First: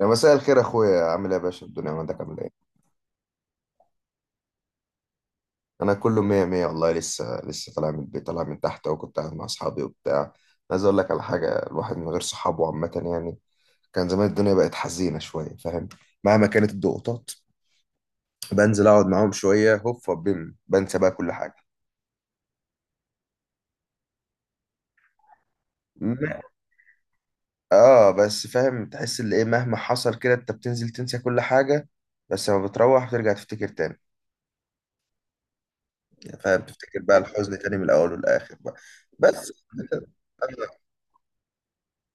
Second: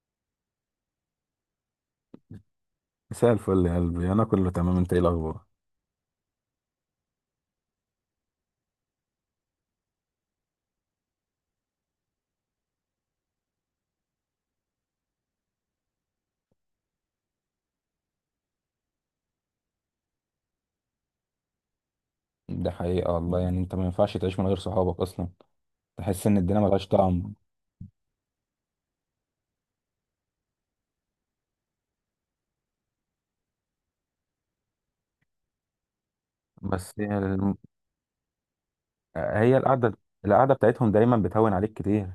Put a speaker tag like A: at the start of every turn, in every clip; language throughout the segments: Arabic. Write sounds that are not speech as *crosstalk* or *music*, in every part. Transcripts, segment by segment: A: يا مساء الخير يا اخويا، عامل ايه يا باشا؟ الدنيا عندك عامل ايه؟
B: مساء الفل يا قلبي، انا كله تمام. انت ايه الاخبار؟
A: انا كله مية مية والله. لسه طالع من البيت، طالع من تحت، وكنت قاعد مع اصحابي وبتاع. عايز اقول لك على حاجه، الواحد من غير صحابه عامه يعني كان زمان الدنيا بقت حزينه شويه، فاهم؟ مهما كانت الضغوطات، بنزل اقعد معاهم شويه، هوب بيم، بنسى بقى كل حاجه.
B: ده حقيقة والله، يعني انت ما ينفعش تعيش من غير صحابك اصلا. تحس ان
A: م-
B: الدنيا ملهاش طعم.
A: اه بس فاهم، تحس ان ايه مهما حصل كده انت بتنزل تنسى كل حاجه. بس لما بتروح بترجع تفتكر تاني. يعني فاهم،
B: بس
A: تفتكر بقى الحزن تاني من الاول والاخر بقى. بس
B: هي القعده. القعده
A: *laughs*
B: بتاعتهم دايما بتهون عليك كتير.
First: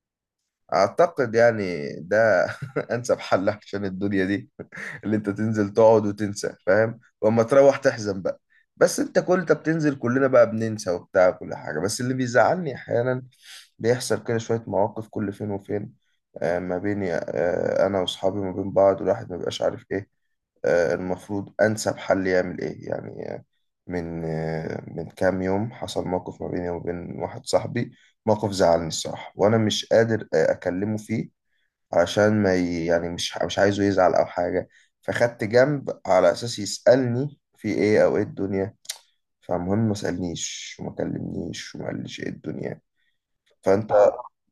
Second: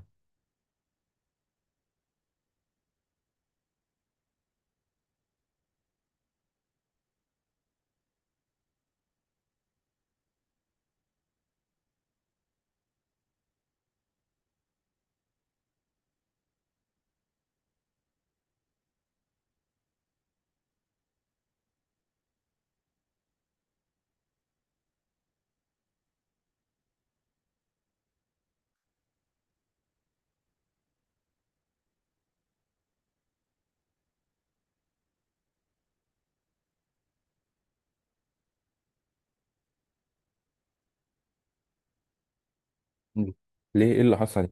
A: أعتقد يعني ده *laughs* أنسب حل عشان الدنيا دي، اللي انت تنزل تقعد وتنسى، فاهم؟ واما تروح تحزن بقى. بس انت كل انت بتنزل، كلنا بقى بننسى وبتاع كل حاجة، بس اللي بيزعلني احيانا بيحصل كده شوية مواقف كل فين وفين. ما بيني انا واصحابي ما بين بعض، والواحد ما بيبقاش عارف ايه المفروض أنسب حل يعمل إيه يعني. من كام يوم حصل موقف ما بيني وبين واحد صاحبي، موقف زعلني الصراحة، وأنا مش قادر أكلمه فيه عشان ما ي... يعني مش عايزه يزعل او حاجه. فخدت جنب على اساس يسالني في ايه او ايه الدنيا. فالمهم ما سالنيش وما كلمنيش وما قاليش ايه الدنيا.
B: مم.
A: فانت
B: ليه، ايه اللي حصل؟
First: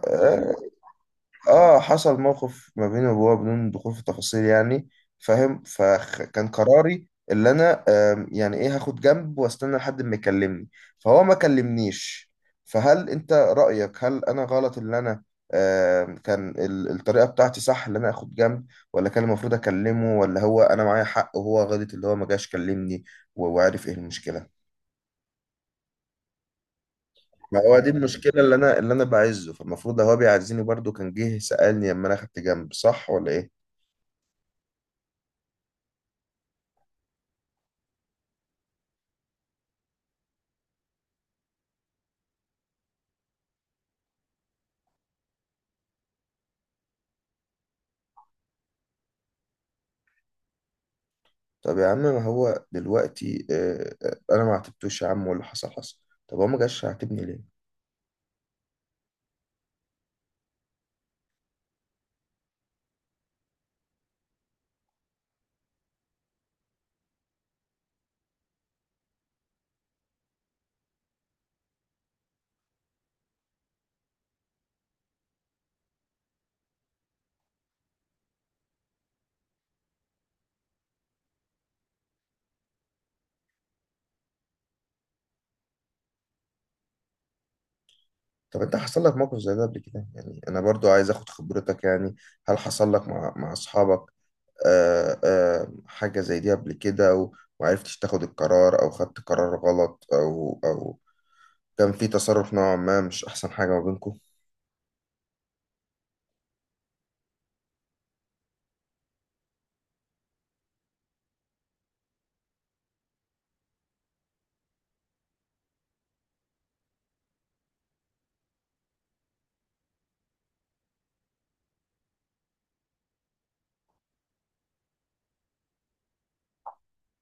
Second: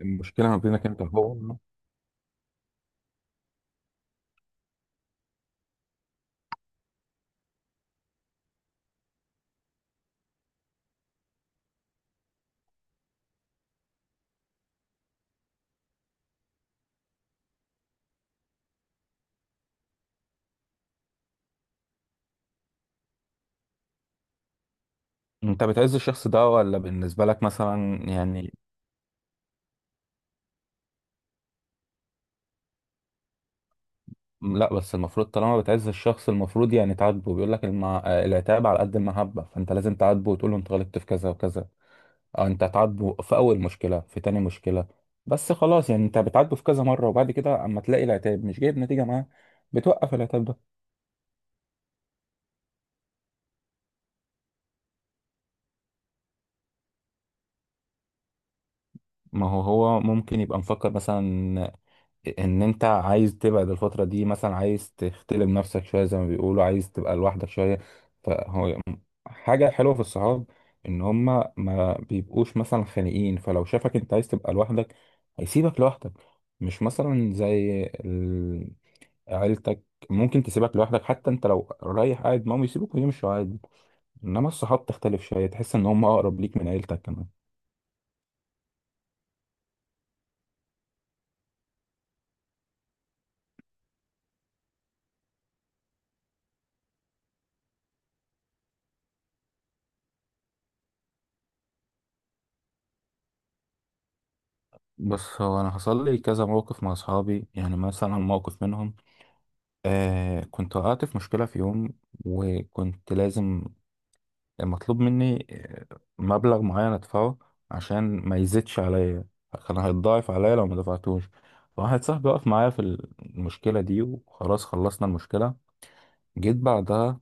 B: المشكلة
A: آه،
B: ما بينك انت هو؟
A: اه حصل موقف ما بيني وبابا بدون دخول في التفاصيل يعني، فاهم. فكان قراري اللي انا يعني ايه، هاخد جنب واستنى لحد ما يكلمني. فهو ما كلمنيش. فهل انت رأيك هل انا غلط؟ اللي انا كان الطريقة بتاعتي صح اللي انا اخد جنب، ولا كان المفروض اكلمه، ولا هو انا معايا حق وهو غلط اللي هو ما جاش كلمني؟ وعارف ايه المشكلة؟
B: انت بتعز الشخص ده ولا بالنسبة لك
A: ما هو دي
B: مثلا،
A: المشكلة،
B: يعني؟
A: اللي انا اللي انا بعزه، فالمفروض هو بيعزني برضو، كان جه سألني لما انا اخدت جنب، صح ولا ايه؟
B: لا، بس المفروض طالما بتعز الشخص المفروض يعني تعاتبه، بيقول لك العتاب على قد المحبة، فانت لازم تعاتبه وتقول له انت غلطت في كذا وكذا. انت هتعاتبه في اول مشكله، في تاني مشكله، بس خلاص. يعني انت بتعاتبه في كذا مره، وبعد كده اما تلاقي العتاب مش جايب نتيجه معاه بتوقف العتاب ده.
A: طب يا عم، ما هو دلوقتي انا ما عاتبتوش يا عم، واللي حصل حصل. طب هو ما جاش يعاتبني ليه؟
B: ما هو هو ممكن يبقى مفكر مثلا ان انت عايز تبعد الفتره دي، مثلا عايز تختلم نفسك شويه، زي ما بيقولوا عايز تبقى لوحدك شويه. فهو حاجه حلوه في الصحاب، ان هما ما بيبقوش مثلا خانقين. فلو شافك انت عايز تبقى لوحدك هيسيبك لوحدك. مش مثلا زي عيلتك، ممكن تسيبك لوحدك، حتى انت لو رايح قاعد معاهم يسيبوك ويمشوا عادي. انما الصحاب تختلف شويه، تحس ان هم اقرب ليك من عيلتك كمان.
A: طب انت حصل لك موقف زي ده قبل كده يعني؟ انا برضو عايز اخد خبرتك يعني. هل حصل لك مع مع اصحابك حاجة زي دي قبل كده؟ ومعرفتش تاخد القرار، او خدت قرار غلط، او او كان في تصرف نوعا ما مش احسن حاجة ما بينكم؟
B: بس هو انا حصل لي كذا موقف مع اصحابي، يعني مثلا موقف منهم. كنت وقعت في مشكله في يوم، وكنت لازم، مطلوب مني مبلغ معين ادفعه عشان ما يزيدش عليا، كان هيتضاعف عليا لو ما دفعتوش. واحد صاحبي وقف معايا في المشكله دي، وخلاص خلصنا المشكله. جيت بعدها،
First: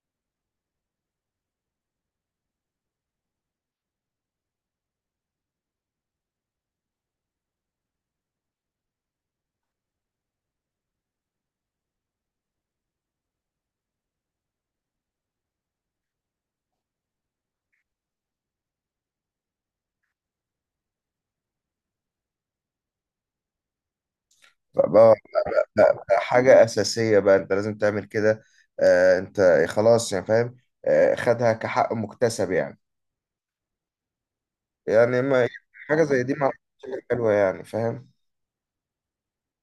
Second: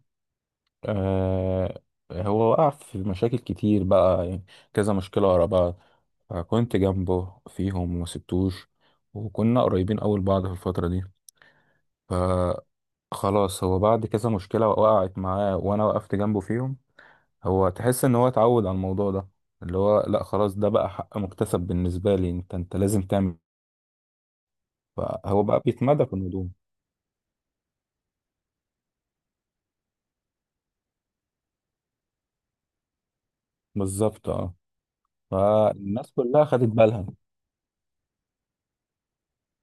B: آه هو وقع في مشاكل كتير بقى، يعني كذا مشكلة ورا بعض، فكنت جنبه فيهم وما سبتوش، وكنا قريبين أوي لبعض في الفترة دي. فخلاص هو بعد كذا مشكلة وقعت معاه وأنا وقفت جنبه فيهم، هو تحس إن هو اتعود على الموضوع ده، اللي هو لأ خلاص ده بقى حق مكتسب بالنسبة لي. أنت لازم تعمل.
A: بقى بقى-
B: فهو بقى
A: بقى
B: بيتمادى في الموضوع.
A: حاجة أساسية بقى، أنت لازم تعمل كده. أنت خلاص يعني، فاهم. خدها كحق مكتسب يعني.
B: بالظبط، اه.
A: يعني ما حاجة
B: فالناس
A: زي دي
B: كلها
A: مع،
B: خدت بالها،
A: حلوة يعني فاهم.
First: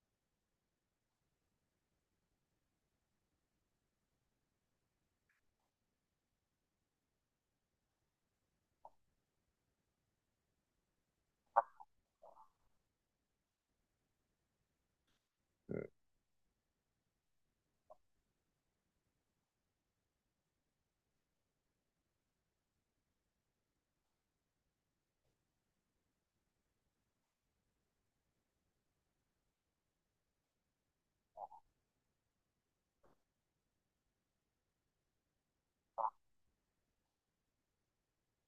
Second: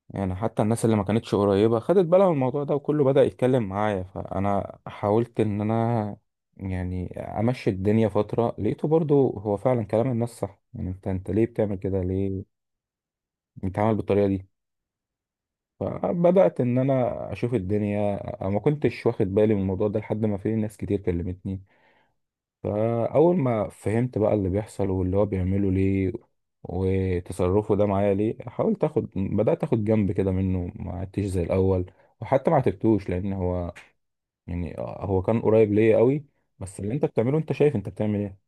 B: يعني حتى الناس اللي ما كانتش قريبة خدت بالها من الموضوع ده وكله بدأ يتكلم معايا. فأنا حاولت إن أنا يعني أمشي الدنيا فترة، لقيته برضو هو فعلا كلام الناس صح. يعني أنت ليه بتعمل كده، ليه بتتعامل بالطريقة دي؟ فبدأت إن أنا أشوف الدنيا، أنا ما كنتش واخد بالي من الموضوع ده لحد ما في ناس كتير كلمتني. فأول ما فهمت بقى اللي بيحصل واللي هو بيعمله ليه، وتصرفه ده معايا ليه، حاولت اخد بدأت اخد جنب كده منه، ما عدتش زي الأول. وحتى ما عاتبتوش، لأن هو يعني هو كان قريب ليا قوي. بس اللي انت بتعمله، انت شايف انت بتعمل ايه؟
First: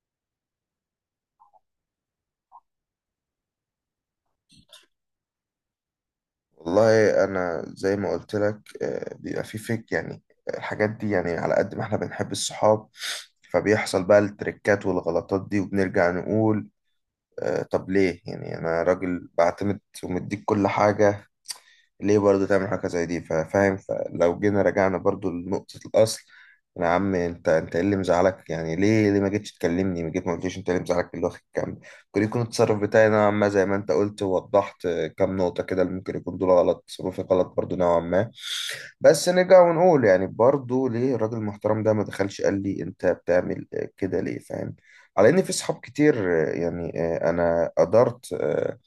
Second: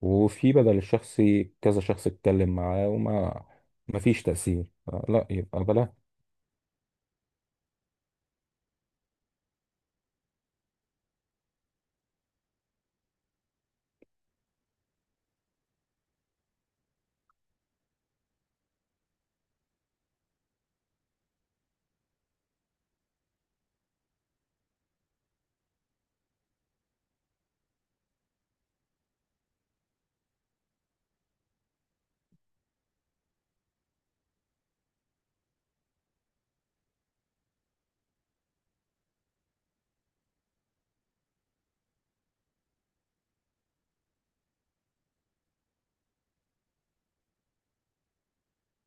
B: وفي بدل الشخصي كذا شخص اتكلم معاه وما ما فيش تأثير. لا يبقى بلا.
A: والله أنا زي ما قلت لك، بيبقى في فيك يعني الحاجات دي. يعني على قد ما احنا بنحب الصحاب، فبيحصل بقى التريكات والغلطات دي، وبنرجع نقول طب ليه يعني؟ أنا راجل بعتمد ومديك كل حاجة، ليه برضه تعمل حاجة زي دي؟ فاهم. فلو جينا رجعنا برضه لنقطة الأصل، يا عم انت، انت ايه اللي مزعلك يعني؟ ليه ما جيتش تكلمني؟ ما جيت ما قلتليش انت إيه اللي مزعلك، اللي واخد كام. ممكن يكون التصرف بتاعي نوعا ما زي ما انت قلت ووضحت كام نقطة كده، اللي ممكن يكون دول غلط، تصرفي غلط برضه نوعا ما. بس نرجع ونقول يعني برضه ليه الراجل المحترم ده ما دخلش قال لي انت بتعمل كده ليه؟ فاهم. على ان في صحاب كتير. يعني انا قدرت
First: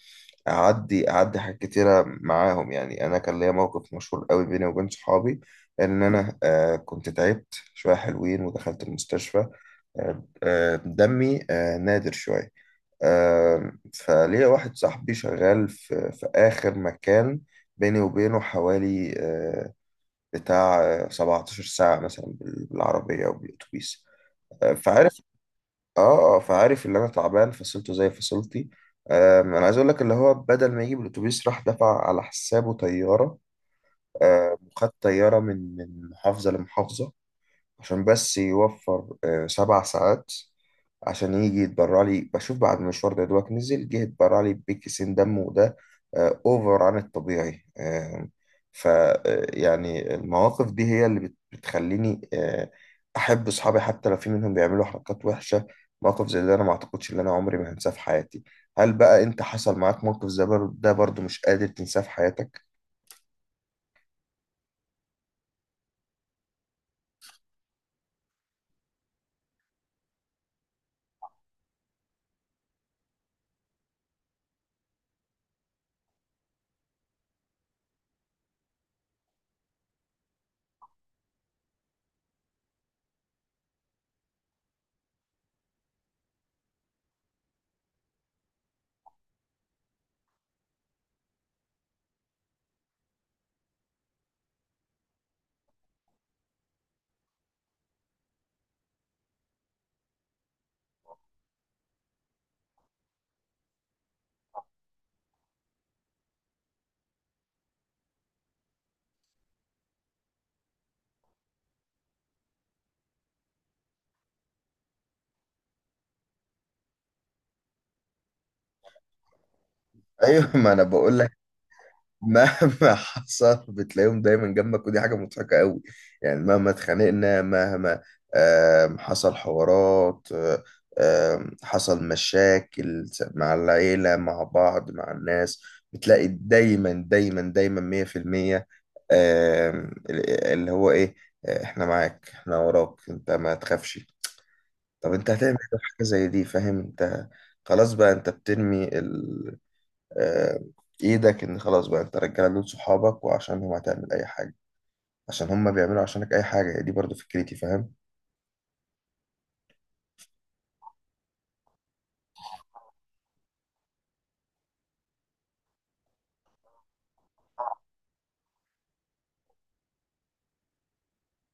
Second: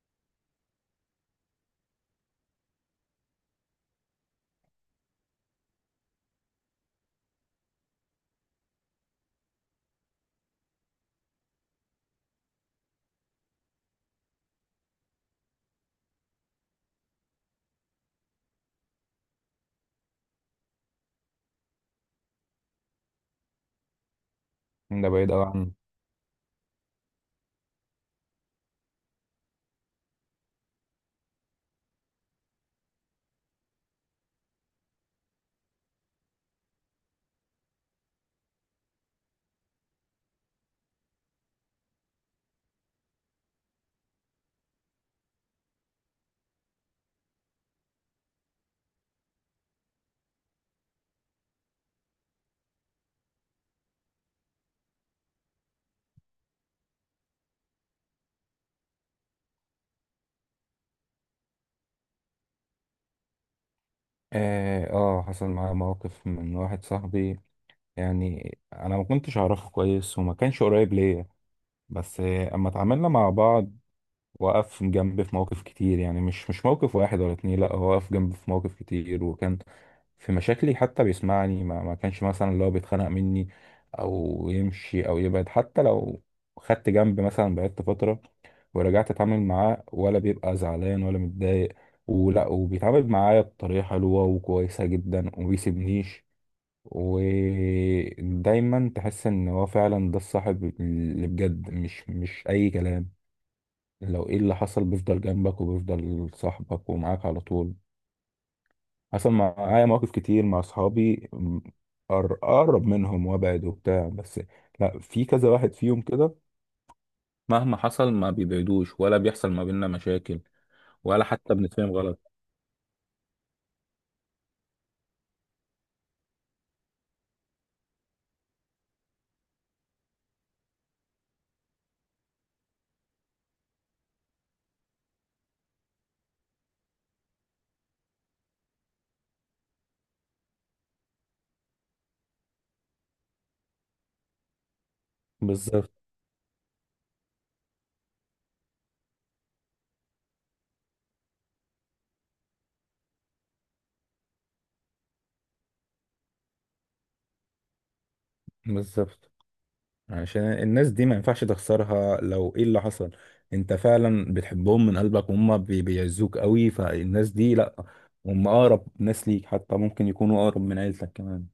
A: اعدي حاجات كتيره معاهم. يعني انا كان ليا موقف مشهور قوي بيني وبين صحابي، ان انا كنت تعبت شويه حلوين ودخلت المستشفى. دمي نادر شويه. فليا واحد صاحبي شغال في في اخر مكان، بيني وبينه حوالي بتاع 17 ساعة مثلا بالعربية أو بالأتوبيس.
B: ده
A: فعارف
B: بعيد قوي عنه.
A: اه اه فعارف اللي أنا تعبان، فصلته زي فصلتي. أنا عايز أقول لك، اللي هو بدل ما يجيب الأتوبيس، راح دفع على حسابه طيارة. وخد طيارة من من محافظة لمحافظة عشان بس يوفر 7 ساعات، عشان يجي يتبرع لي. بشوف بعد المشوار ده دوت نزل جه يتبرع لي بكيسين دم، وده اوفر عن الطبيعي. آه، ف آه، يعني المواقف دي هي اللي بتخليني احب اصحابي حتى لو في منهم بيعملوا حركات وحشة. موقف زي ده انا ما اعتقدش ان انا عمري ما هنساه في حياتي. هل بقى انت حصل معاك موقف زي ده برضو مش قادر تنساه في حياتك؟
B: اه، حصل معايا موقف من واحد صاحبي، يعني انا ما كنتش اعرفه كويس وما كانش قريب ليا. بس اما اتعاملنا مع بعض وقف جنبي في مواقف كتير، يعني مش موقف واحد ولا اتنين. لا هو وقف جنبي في مواقف كتير، وكان في مشاكلي حتى بيسمعني، ما كانش مثلا اللي هو بيتخانق مني او يمشي او يبعد. حتى لو خدت جنبي مثلا بعدت فترة ورجعت اتعامل معاه، ولا بيبقى زعلان ولا متضايق، ولا وبيتعامل معايا بطريقة حلوة وكويسة جدا، ومبيسيبنيش. ودايما تحس ان هو فعلا ده الصاحب اللي بجد، مش اي كلام. لو ايه اللي حصل بيفضل جنبك وبيفضل صاحبك ومعاك على طول. حصل معايا مواقف كتير مع اصحابي، اقرب منهم وابعد وبتاع. بس لا في كذا واحد فيهم كده، مهما حصل ما بيبعدوش، ولا بيحصل ما بيننا مشاكل،
A: ايوه، ما انا بقول
B: ولا حتى بنتفاهم غلط.
A: مهما *laughs* حصل بتلاقيهم دايما جنبك، ودي حاجة مضحكة قوي. يعني مهما اتخانقنا، مهما حصل حوارات، آه، آم، حصل مشاكل مع العيلة، مع بعض، مع الناس، بتلاقي دايما دايما دايما 100% اللي هو ايه احنا معاك، احنا وراك، انت ما تخافش. طب انت هتعمل إيه في
B: بالظبط،
A: حاجة زي دي؟ فاهم. انت خلاص بقى، انت بترمي آه، ايدك، ان خلاص بقى انت، رجاله دول صحابك، وعشانهم هتعمل اي حاجه، عشان هم بيعملوا عشانك اي حاجه. هي دي برضو فكرتي، فاهم.
B: بالظبط. عشان الناس دي ما ينفعش تخسرها. لو ايه اللي حصل انت فعلا بتحبهم من قلبك، وهم بيعزوك قوي. فالناس دي لا، هم اقرب ناس ليك، حتى ممكن يكونوا اقرب من عيلتك كمان.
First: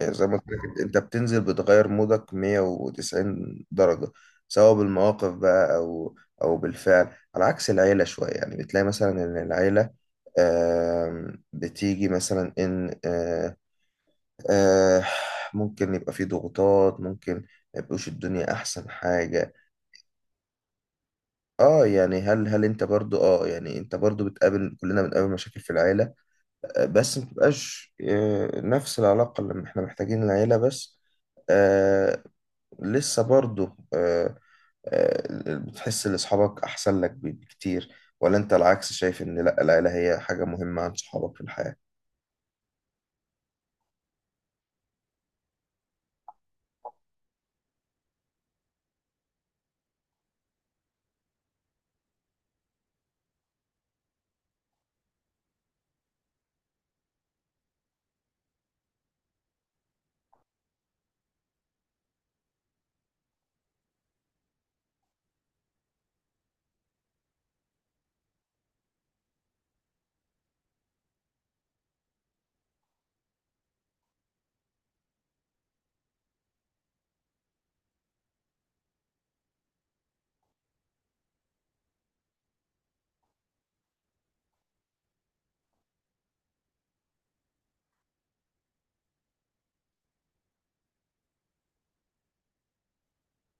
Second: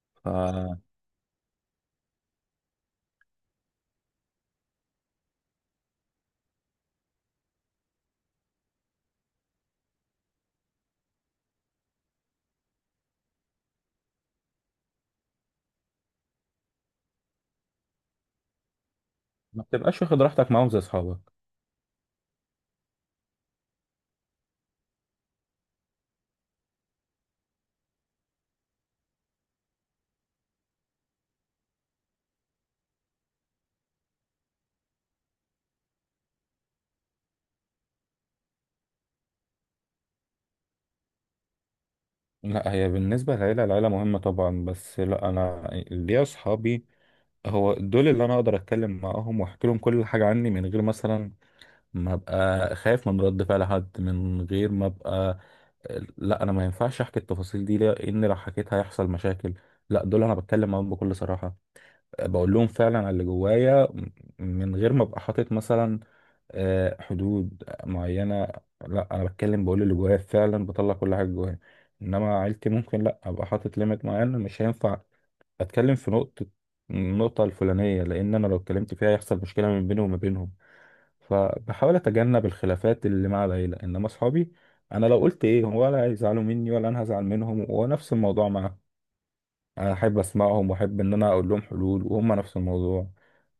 A: يعني زي ما قلت لك
B: فما
A: انت بتنزل بتغير مودك 190 درجه، سواء بالمواقف بقى، او او بالفعل. على عكس العيله شويه، يعني بتلاقي مثلا ان العيله بتيجي مثلا ان آه، ممكن يبقى في ضغوطات، ممكن ما يبقوش الدنيا احسن حاجه.
B: بتبقاش واخد راحتك معاهم زي اصحابك.
A: اه يعني هل انت برضو اه يعني انت برضو بتقابل، كلنا بنقابل مشاكل في العيلة بس ما بتبقاش نفس العلاقة اللي احنا محتاجين العيلة بس. آه لسه برضو آه آه بتحس ان اصحابك احسن لك بكتير، ولا انت العكس شايف ان لا العيلة هي حاجة مهمة عن صحابك في الحياة؟
B: لا هي بالنسبة للعيلة، العيلة مهمة طبعا. بس لا انا ليا اصحابي، هو دول اللي انا اقدر اتكلم معاهم واحكي لهم كل حاجة عني، من غير مثلا ما ابقى خايف من رد فعل حد، من غير ما ابقى، لا انا ما ينفعش احكي التفاصيل دي، لان لو حكيت هيحصل مشاكل. لا دول انا بتكلم معاهم بكل صراحه، بقول لهم فعلا على اللي جوايا، من غير ما ابقى حاطط مثلا حدود معينه. لا انا بتكلم، بقول اللي جوايا فعلا، بطلع كل حاجه جوايا. انما عيلتي ممكن لا ابقى حاطط ليميت معين، مش هينفع اتكلم في النقطه الفلانيه، لان انا لو اتكلمت فيها هيحصل مشكله من بيني وما بينهم. فبحاول اتجنب الخلافات اللي مع العيله. انما اصحابي انا لو قلت ايه هم، ولا هيزعلوا مني ولا انا هزعل منهم. ونفس الموضوع معاهم، انا احب اسمعهم واحب ان انا اقول لهم حلول، وهم نفس الموضوع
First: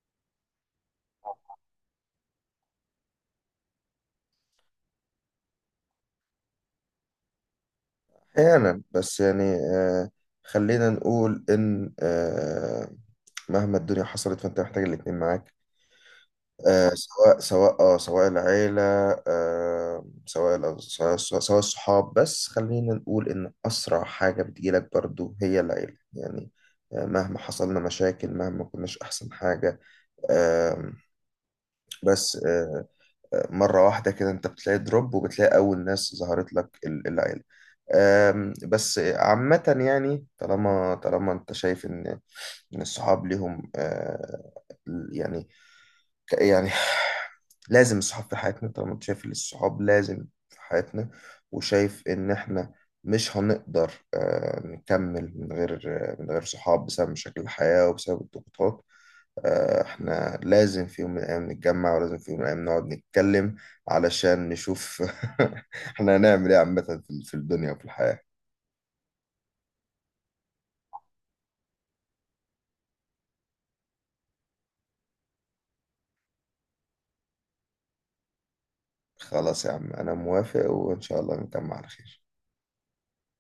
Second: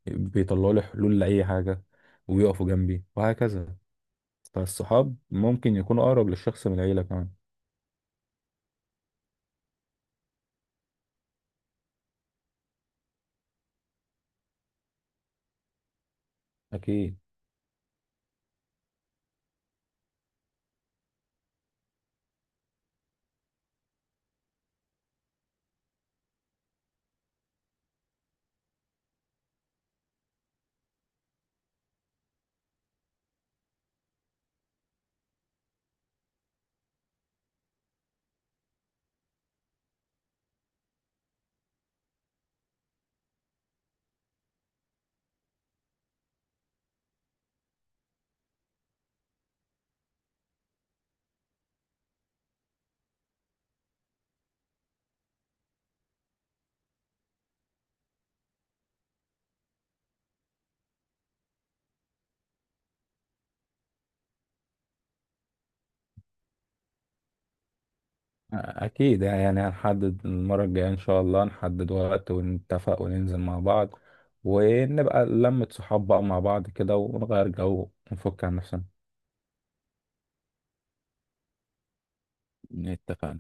B: بيطلعوا لي حلول لاي حاجه ويقفوا جنبي وهكذا. فالصحاب ممكن يكونوا اقرب للشخص من العيله كمان.
A: احيانا بس يعني خلينا نقول ان مهما الدنيا حصلت فانت محتاج الاتنين معاك،
B: اكيد.
A: سواء العيلة سواء سواء الصحاب. بس خلينا نقول إن أسرع حاجة بتجيلك برضو هي العيلة يعني، مهما حصلنا مشاكل، مهما كناش أحسن حاجة. آه بس آه آه، مرة واحدة كده أنت بتلاقي دروب، وبتلاقي أول ناس ظهرت لك العيلة. بس عامة يعني، طالما أنت شايف إن إن الصحاب ليهم يعني ك- يعني لازم الصحاب في حياتنا، طالما انت شايف ان الصحاب لازم في حياتنا، وشايف ان احنا مش هنقدر نكمل من غير من غير صحاب بسبب مشاكل الحياة وبسبب الضغوطات. احنا لازم في يوم من الايام نتجمع، ولازم في يوم من الايام نقعد نتكلم، علشان نشوف *laughs* احنا هنعمل ايه عامة في في الدنيا وفي الحياة.
B: اكيد، يعني هنحدد المره الجايه ان شاء الله، نحدد وقت ونتفق وننزل مع بعض ونبقى لمة صحاب بقى مع بعض كده، ونغير جو ونفك عن نفسنا.
A: خلاص يا عم، انا موافق، وان شاء الله نكمل على خير.
B: اتفقنا.